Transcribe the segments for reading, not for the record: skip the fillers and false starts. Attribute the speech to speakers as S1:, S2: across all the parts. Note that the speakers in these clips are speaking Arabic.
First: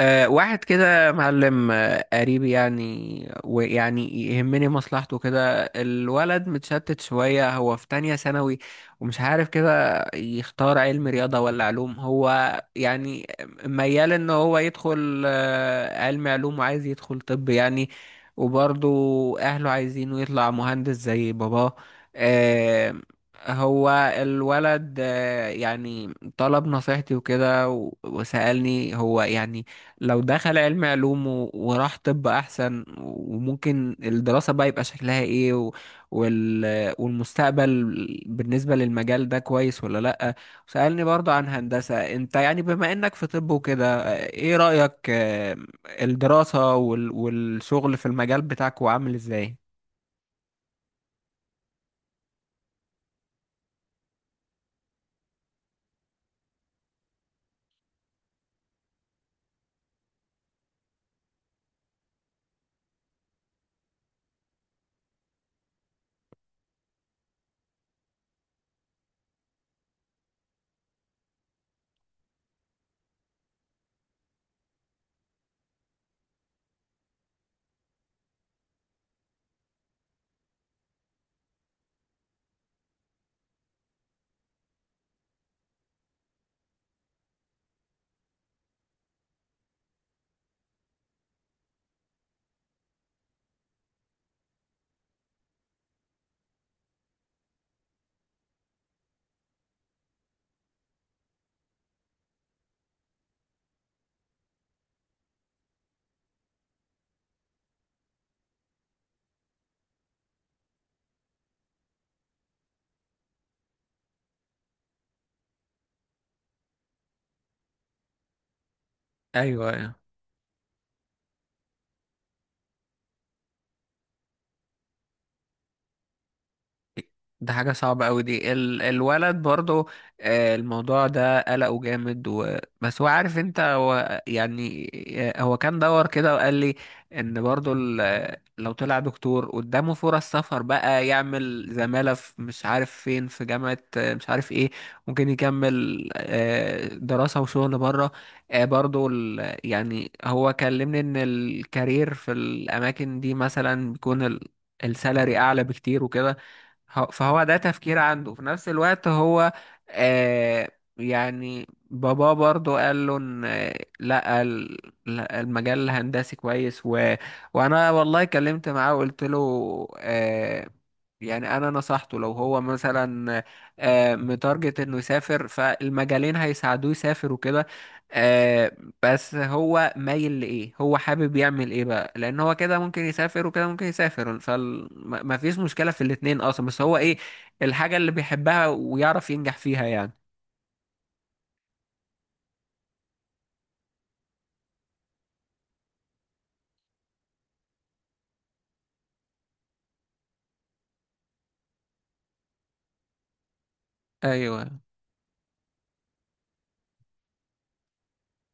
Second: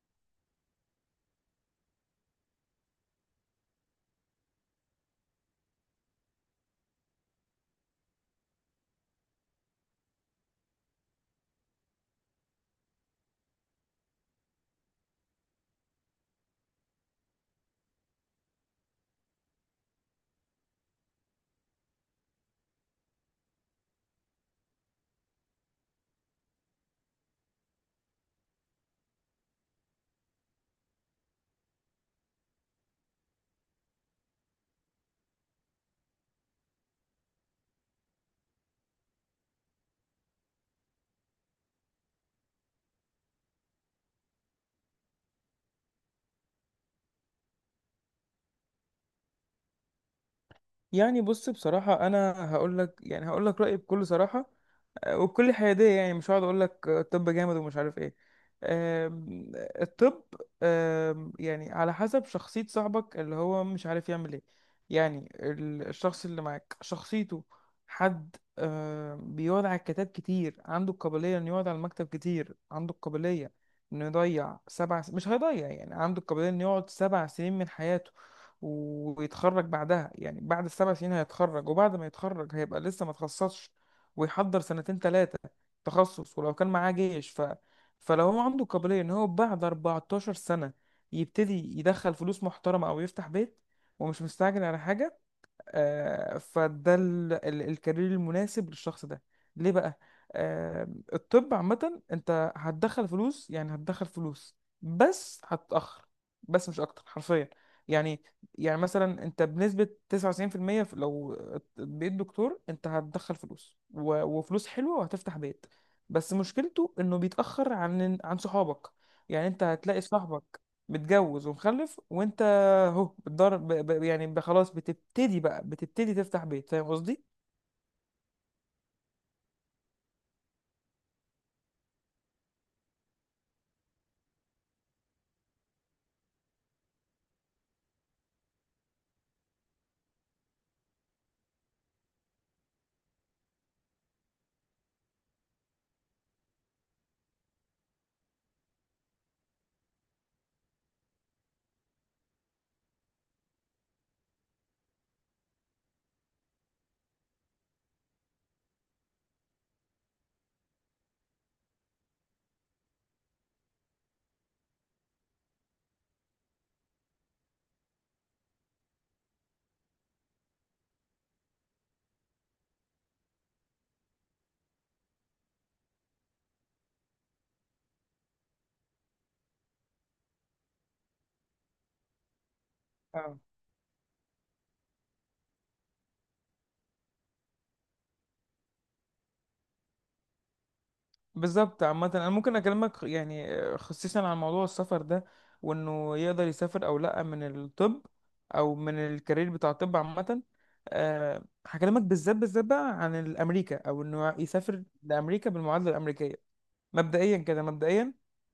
S1: واحد كده معلم قريبي يعني يهمني مصلحته كده. الولد متشتت شوية، هو في تانية ثانوي ومش عارف كده يختار علم رياضة ولا علوم. هو يعني ميال ان هو يدخل علم علوم وعايز يدخل طب يعني. وبرضه اهله عايزينه يطلع مهندس زي باباه. أه هو الولد يعني طلب نصيحتي وكده وسألني هو يعني لو دخل علم علوم وراح طب احسن، وممكن الدراسة بقى يبقى شكلها ايه والمستقبل بالنسبة للمجال ده كويس ولا لأ. سألني برضو عن هندسة، انت يعني بما انك في طب وكده ايه رأيك، الدراسة والشغل في المجال بتاعك وعامل ازاي؟
S2: يعني بص بصراحة أنا هقول لك رأيي بكل صراحة وبكل حيادية. يعني مش هقعد اقول لك الطب جامد ومش عارف ايه. الطب يعني على حسب شخصية صاحبك اللي هو مش عارف يعمل ايه. يعني الشخص اللي معاك شخصيته حد بيقعد على الكتاب كتير، عنده القابلية انه يقعد على المكتب كتير، عنده القابلية انه مش هيضيع. يعني عنده القابلية انه يقعد سبع سنين من حياته ويتخرج بعدها. يعني بعد السبع سنين هيتخرج، وبعد ما يتخرج هيبقى لسه ما تخصصش ويحضر سنتين ثلاثة تخصص. ولو كان معاه جيش فلو هو عنده قابلية ان هو بعد 14 سنة يبتدي يدخل فلوس محترمة او يفتح بيت ومش مستعجل على حاجة، فده الكارير المناسب للشخص ده ليه بقى. آه، الطب عامة انت هتدخل فلوس، يعني هتدخل فلوس بس هتتأخر، بس مش اكتر حرفيا. يعني يعني مثلا انت بنسبة 99% المية لو بقيت دكتور انت هتدخل فلوس وفلوس حلوة وهتفتح بيت. بس مشكلته انه بيتأخر عن صحابك. يعني انت
S1: ايوه، أيوة.
S2: هتلاقي صاحبك متجوز ومخلف، وانت اهو بتضرب ب- ب- يعني ب- خلاص بتبتدي تفتح بيت. فاهم قصدي؟
S1: ده حاجة صعبة أوي دي. الولد برضو، الموضوع ده قلقه جامد، بس هو عارف انت هو يعني. هو كان دور كده وقال لي ان برضو لو طلع دكتور قدامه فرص سفر بقى، يعمل زمالة في مش عارف فين، في جامعة مش عارف ايه. ممكن يكمل دراسة وشغل بره. برضو يعني هو كلمني ان الكارير في الأماكن دي مثلا بيكون السالري أعلى بكتير وكده. فهو ده تفكير عنده في نفس الوقت هو. آه يعني بابا برضو قال له ان لا لا، المجال الهندسي كويس. وانا والله كلمت معاه وقلت له، آه، يعني انا نصحته لو هو مثلا، متارجت انه يسافر، فالمجالين هيساعدوه يسافر وكده. آه، بس هو مايل لايه؟ هو حابب يعمل ايه بقى؟ لان هو كده ممكن
S2: اه،
S1: يسافر وكده ممكن يسافر، فما فيش مشكلة في الاتنين اصلا. بس هو ايه الحاجة اللي بيحبها ويعرف ينجح فيها يعني.
S2: بالظبط. عامة انا ممكن اكلمك يعني خصيصا عن موضوع السفر ده وانه يقدر يسافر او لا من الطب او من الكارير بتاع الطب عامة. هكلمك بالذات بالذات بقى عن الامريكا او انه
S1: ايوه.
S2: يسافر لامريكا بالمعادلة الامريكية. مبدئيا كده، مبدئيا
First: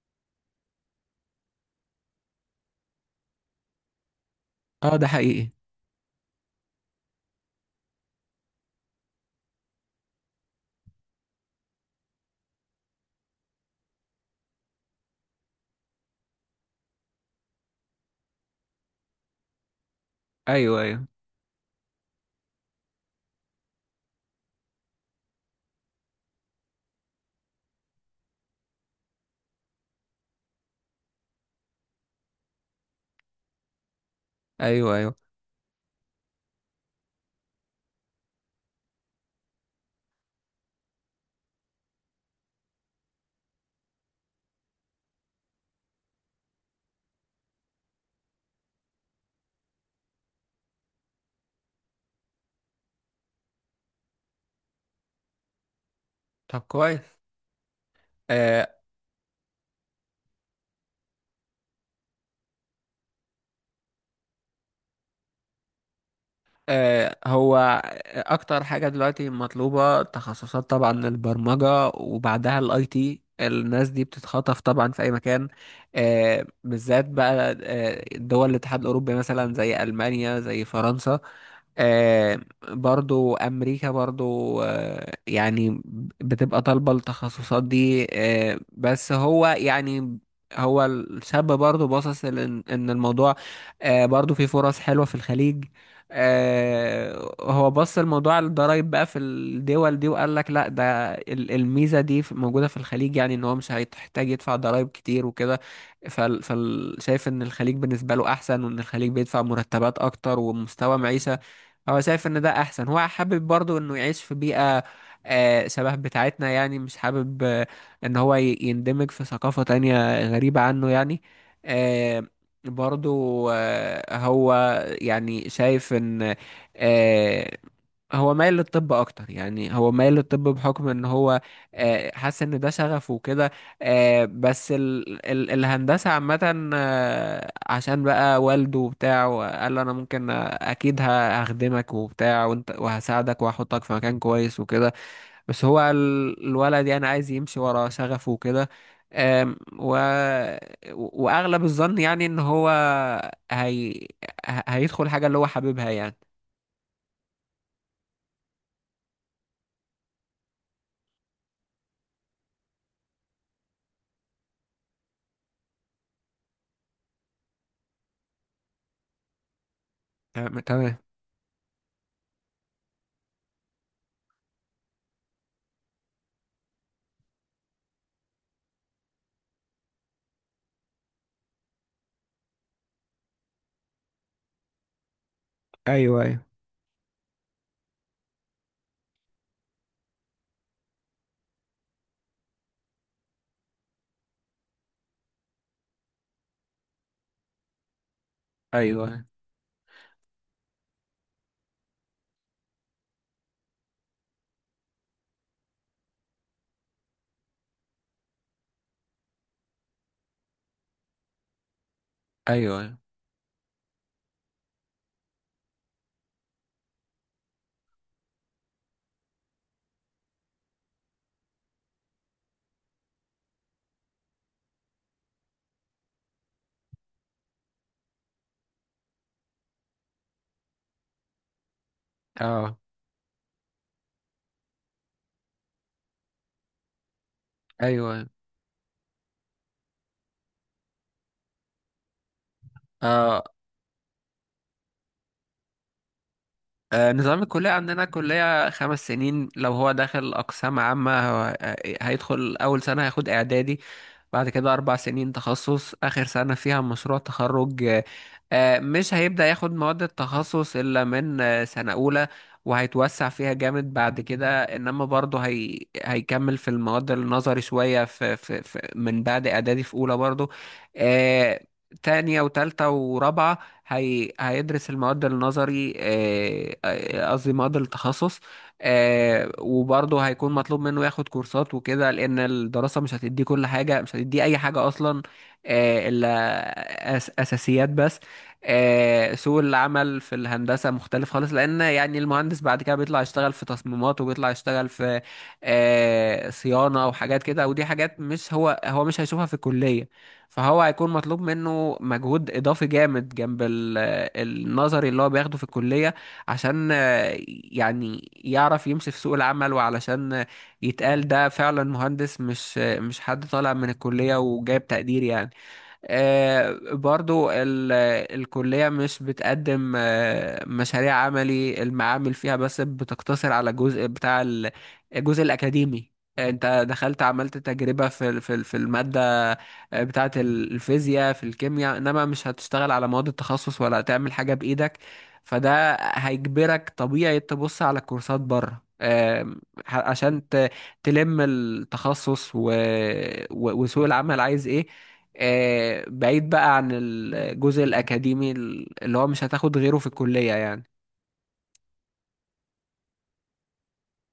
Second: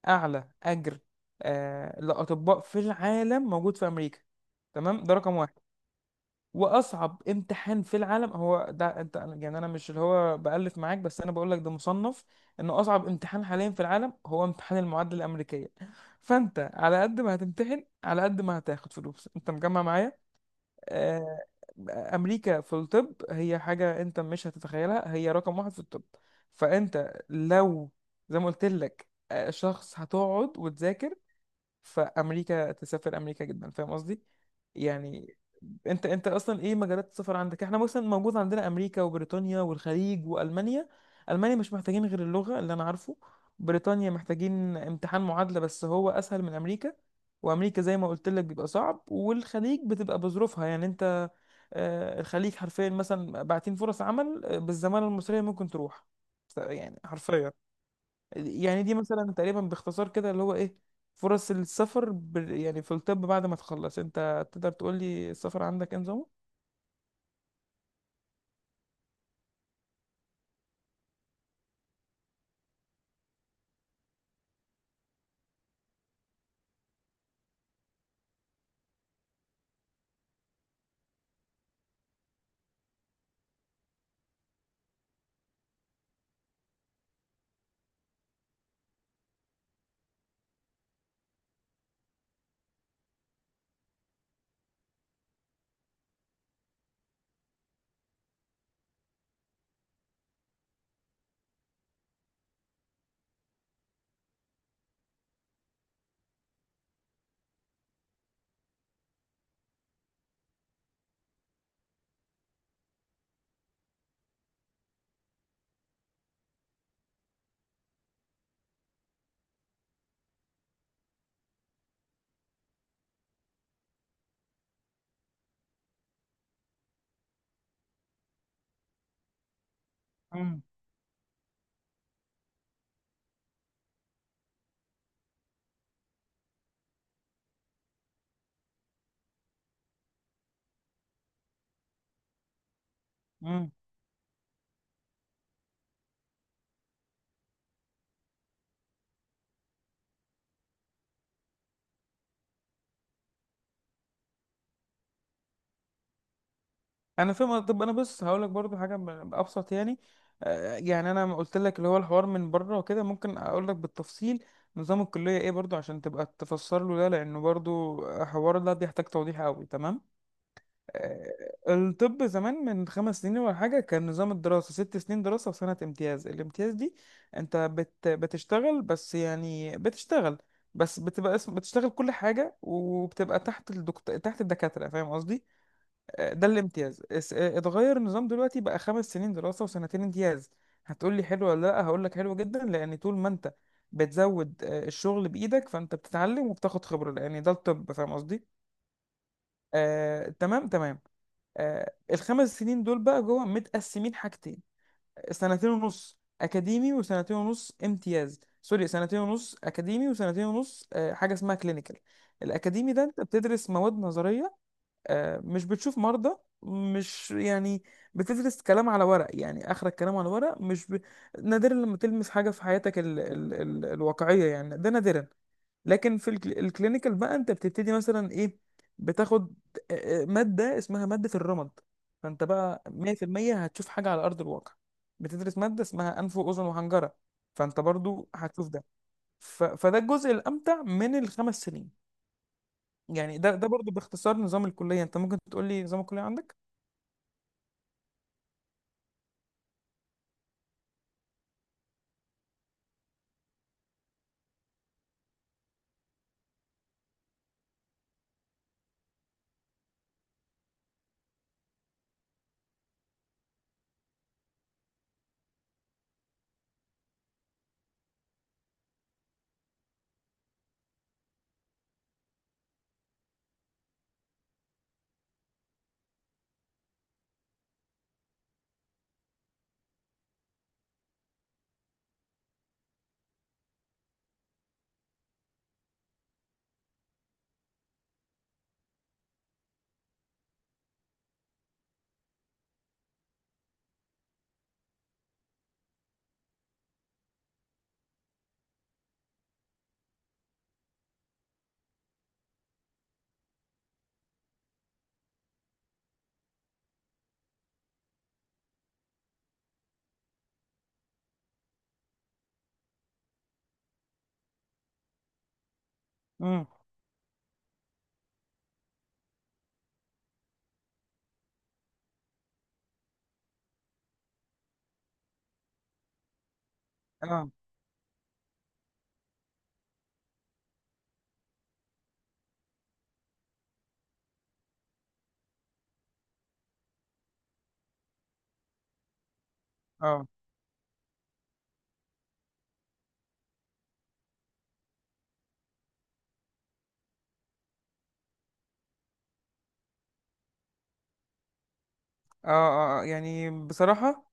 S2: اعلى اجر لاطباء في العالم موجود في امريكا،
S1: اه
S2: تمام.
S1: ده
S2: ده رقم
S1: حقيقي.
S2: واحد. واصعب امتحان في العالم هو ده. انت يعني انا مش اللي هو بالف معاك، بس انا بقول لك ده مصنف انه اصعب امتحان حاليا في العالم هو امتحان المعادله الامريكيه. فانت على قد ما هتمتحن على قد ما هتاخد فلوس. انت مجمع معايا؟
S1: ايوه، ايوه.
S2: آه، امريكا في الطب هي حاجه انت مش هتتخيلها، هي رقم واحد في الطب. فانت لو زي ما قلت لك شخص هتقعد وتذاكر، فامريكا تسافر امريكا جدا. فاهم قصدي؟
S1: ايوه، ايوه.
S2: يعني انت اصلا ايه مجالات السفر عندك؟ احنا مثلا موجود عندنا امريكا وبريطانيا والخليج والمانيا. المانيا مش محتاجين غير اللغه اللي انا عارفه. بريطانيا محتاجين امتحان معادله بس هو اسهل من امريكا. وامريكا زي ما قلت لك بيبقى صعب، والخليج بتبقى بظروفها يعني انت. الخليج حرفيا مثلا باعتين فرص عمل بالزماله المصريه ممكن تروح.
S1: طب
S2: يعني
S1: كويس.
S2: حرفيا.
S1: آه،
S2: يعني دي مثلا تقريبا باختصار كده اللي هو ايه فرص السفر يعني في الطب بعد ما تخلص. انت تقدر تقول لي السفر عندك ايه نظامه؟
S1: هو اكتر حاجه دلوقتي مطلوبه تخصصات طبعا البرمجه، وبعدها الاي تي. الناس دي بتتخطف طبعا في اي مكان، بالذات بقى دول الاتحاد الاوروبي مثلا، زي المانيا زي فرنسا. آه، برضو امريكا برضو، يعني بتبقى طالبه التخصصات دي. بس هو يعني، هو الشاب برضو باصص لان إن الموضوع، برضو في فرص حلوه في الخليج. هو بص الموضوع على الضرايب بقى في الدول دي، وقال لك لا ده الميزة دي موجودة في الخليج، يعني ان هو مش هيحتاج يدفع ضرايب كتير وكده. شايف ان الخليج بالنسبة له احسن، وان الخليج بيدفع مرتبات اكتر ومستوى معيشة. هو شايف ان ده احسن. هو حابب برضو انه يعيش في بيئة شبه بتاعتنا يعني. مش حابب ان هو يندمج في ثقافة تانية غريبة عنه يعني. آه، برضو هو يعني شايف ان، آه، هو مايل للطب اكتر. يعني هو مايل للطب
S2: مم.
S1: بحكم ان هو حاسس ان ده شغفه وكده. بس ال ال الهندسة عامة، عشان بقى والده وبتاع وقال له انا ممكن اكيد هخدمك وبتاع وانت، وهساعدك
S2: مم.
S1: وهحطك في مكان كويس وكده. بس هو الولد يعني عايز يمشي ورا شغفه وكده. أم، و... واغلب الظن يعني ان هو هي... هيدخل حاجه اللي هو حاببها يعني.
S2: انا فاهم. طب انا بص هقول لك برضو حاجه ابسط يعني. يعني انا قلت لك اللي هو الحوار من بره وكده، ممكن اقول لك بالتفصيل نظام الكليه ايه برضو عشان تبقى تفسر له ده، لانه برضو حوار ده بيحتاج توضيح قوي. تمام.
S1: تمام، تمام.
S2: آه، الطب زمان من خمس سنين ولا حاجة كان نظام الدراسة ست سنين دراسة وسنة امتياز. الامتياز دي انت بتشتغل، بس يعني بتشتغل بس بتبقى اسم، بتشتغل كل حاجة وبتبقى تحت الدكتور، تحت الدكاترة. فاهم قصدي؟
S1: ايوه، ايوه.
S2: ده الامتياز. اتغير النظام دلوقتي بقى خمس سنين دراسة وسنتين امتياز. هتقولي حلو ولا لا؟ هقولك حلو جدا، لأن طول ما انت بتزود الشغل بإيدك فانت بتتعلم وبتاخد خبرة، لأن ده الطب. فاهم قصدي؟
S1: ايوه،
S2: تمام تمام. الخمس سنين دول بقى جوه متقسمين حاجتين: سنتين ونص اكاديمي وسنتين ونص امتياز. سوري، سنتين ونص اكاديمي وسنتين ونص حاجه اسمها كلينيكال. الاكاديمي
S1: ايوه.
S2: ده انت بتدرس مواد نظريه، مش بتشوف مرضى. مش يعني، بتدرس كلام على ورق، يعني اخرك كلام على ورق. مش ب... نادرا لما تلمس حاجه في حياتك الواقعيه، يعني ده نادرا. لكن في الكلينيكال بقى انت بتبتدي مثلا ايه؟ بتاخد ماده اسمها ماده الرمد، فانت
S1: اه.
S2: بقى 100% هتشوف حاجه على ارض الواقع. بتدرس ماده اسمها انف واذن وحنجره، فانت
S1: ايوه.
S2: برضو هتشوف ده. فده الجزء الامتع من الخمس سنين. يعني
S1: اه.
S2: ده برضو باختصار نظام الكلية. انت ممكن تقول لي نظام الكلية عندك؟
S1: نظام الكلية عندنا كلية 5 سنين. لو هو داخل أقسام عامة، هيدخل أول سنة هياخد إعدادي، بعد كده 4 سنين تخصص، آخر سنة فيها مشروع تخرج. مش هيبدأ ياخد مواد التخصص إلا من سنة أولى، وهيتوسع فيها جامد بعد كده. إنما برضه هيكمل في المواد النظري شوية من بعد إعدادي، في أولى برضه، آه، تانية وتالتة ورابعة. هيدرس المواد النظري، قصدي مواد التخصص. وبرضه هيكون مطلوب منه ياخد كورسات وكده، لأن الدراسة مش هتديه كل حاجة، مش هتديه أي حاجة أصلا، إلا أساسيات بس. سوق العمل في الهندسة مختلف خالص، لأن يعني المهندس بعد كده بيطلع يشتغل في تصميمات، وبيطلع يشتغل في صيانة وحاجات كده، ودي حاجات مش هو هو مش هيشوفها في الكلية. فهو هيكون مطلوب منه مجهود إضافي جامد جنب النظري اللي هو بياخده في الكلية، عشان يعني يعرف يمشي في سوق العمل، وعلشان يتقال ده فعلا مهندس، مش حد طالع من الكلية وجايب تقدير يعني.
S2: امم.
S1: برضو الكلية مش بتقدم مشاريع عملي. المعامل فيها بس بتقتصر على الجزء بتاع الجزء الأكاديمي. انت دخلت
S2: اه.
S1: عملت تجربة في المادة بتاعة الفيزياء في الكيمياء، انما مش هتشتغل على مواد التخصص ولا هتعمل حاجة بإيدك. فده هيجبرك طبيعي تبص على الكورسات بره،
S2: اه.
S1: عشان تلم التخصص وسوق العمل عايز ايه. بعيد بقى عن الجزء الأكاديمي اللي هو مش هتاخد غيره في الكلية يعني.
S2: اه. اه. يعني بصراحة،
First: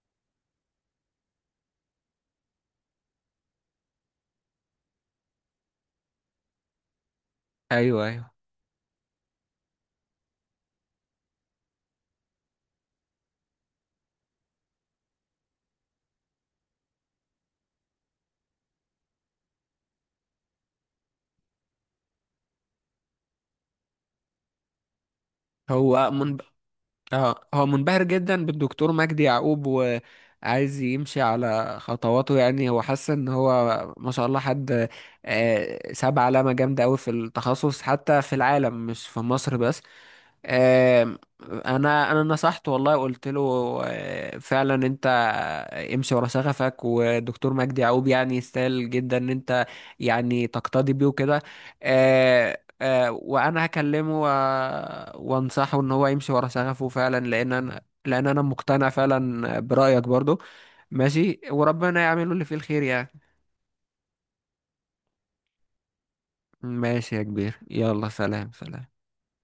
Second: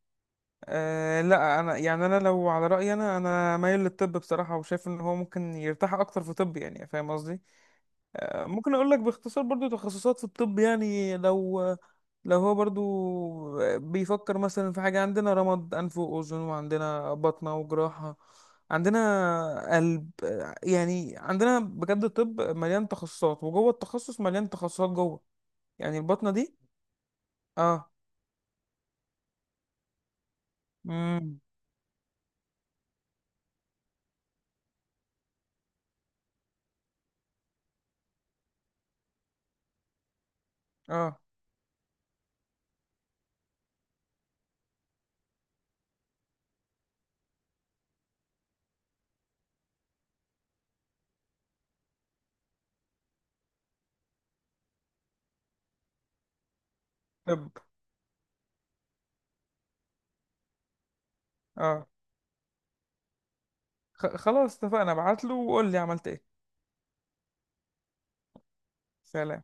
S2: لا، انا يعني، انا لو على رأيي انا مايل للطب بصراحة، وشايف ان هو ممكن يرتاح اكتر في طب يعني. فاهم قصدي؟
S1: ايوه، ايوه.
S2: ممكن اقول لك باختصار برضو تخصصات في الطب يعني. لو هو برضو بيفكر مثلا في حاجة، عندنا رمد، أنف وأذن، وعندنا بطنة وجراحة، عندنا قلب. يعني عندنا بجد الطب مليان تخصصات، وجوه التخصص مليان تخصصات جوه. يعني
S1: هو
S2: البطنة
S1: من...
S2: دي.
S1: هو
S2: اه.
S1: منبهر جدا بالدكتور مجدي يعقوب، وعايز يمشي
S2: امم.
S1: على خطواته. يعني هو حاسس ان هو ما شاء الله حد ساب علامة جامدة قوي في التخصص، حتى في العالم مش في مصر بس. آم،
S2: اه.
S1: انا نصحته والله، قلت له فعلا انت امشي ورا شغفك، ودكتور مجدي يعقوب يعني يستاهل جدا ان انت يعني تقتدي بيه وكده. وانا هكلمه وانصحه ان هو يمشي ورا شغفه فعلا،
S2: طب.
S1: لان انا مقتنع فعلا برأيك برضو. ماشي،
S2: اه.
S1: وربنا يعمله اللي فيه الخير يعني.
S2: خلاص اتفقنا، ابعت له وقول لي عملت ايه.
S1: ماشي يا كبير، يلا سلام، سلام.
S2: سلام.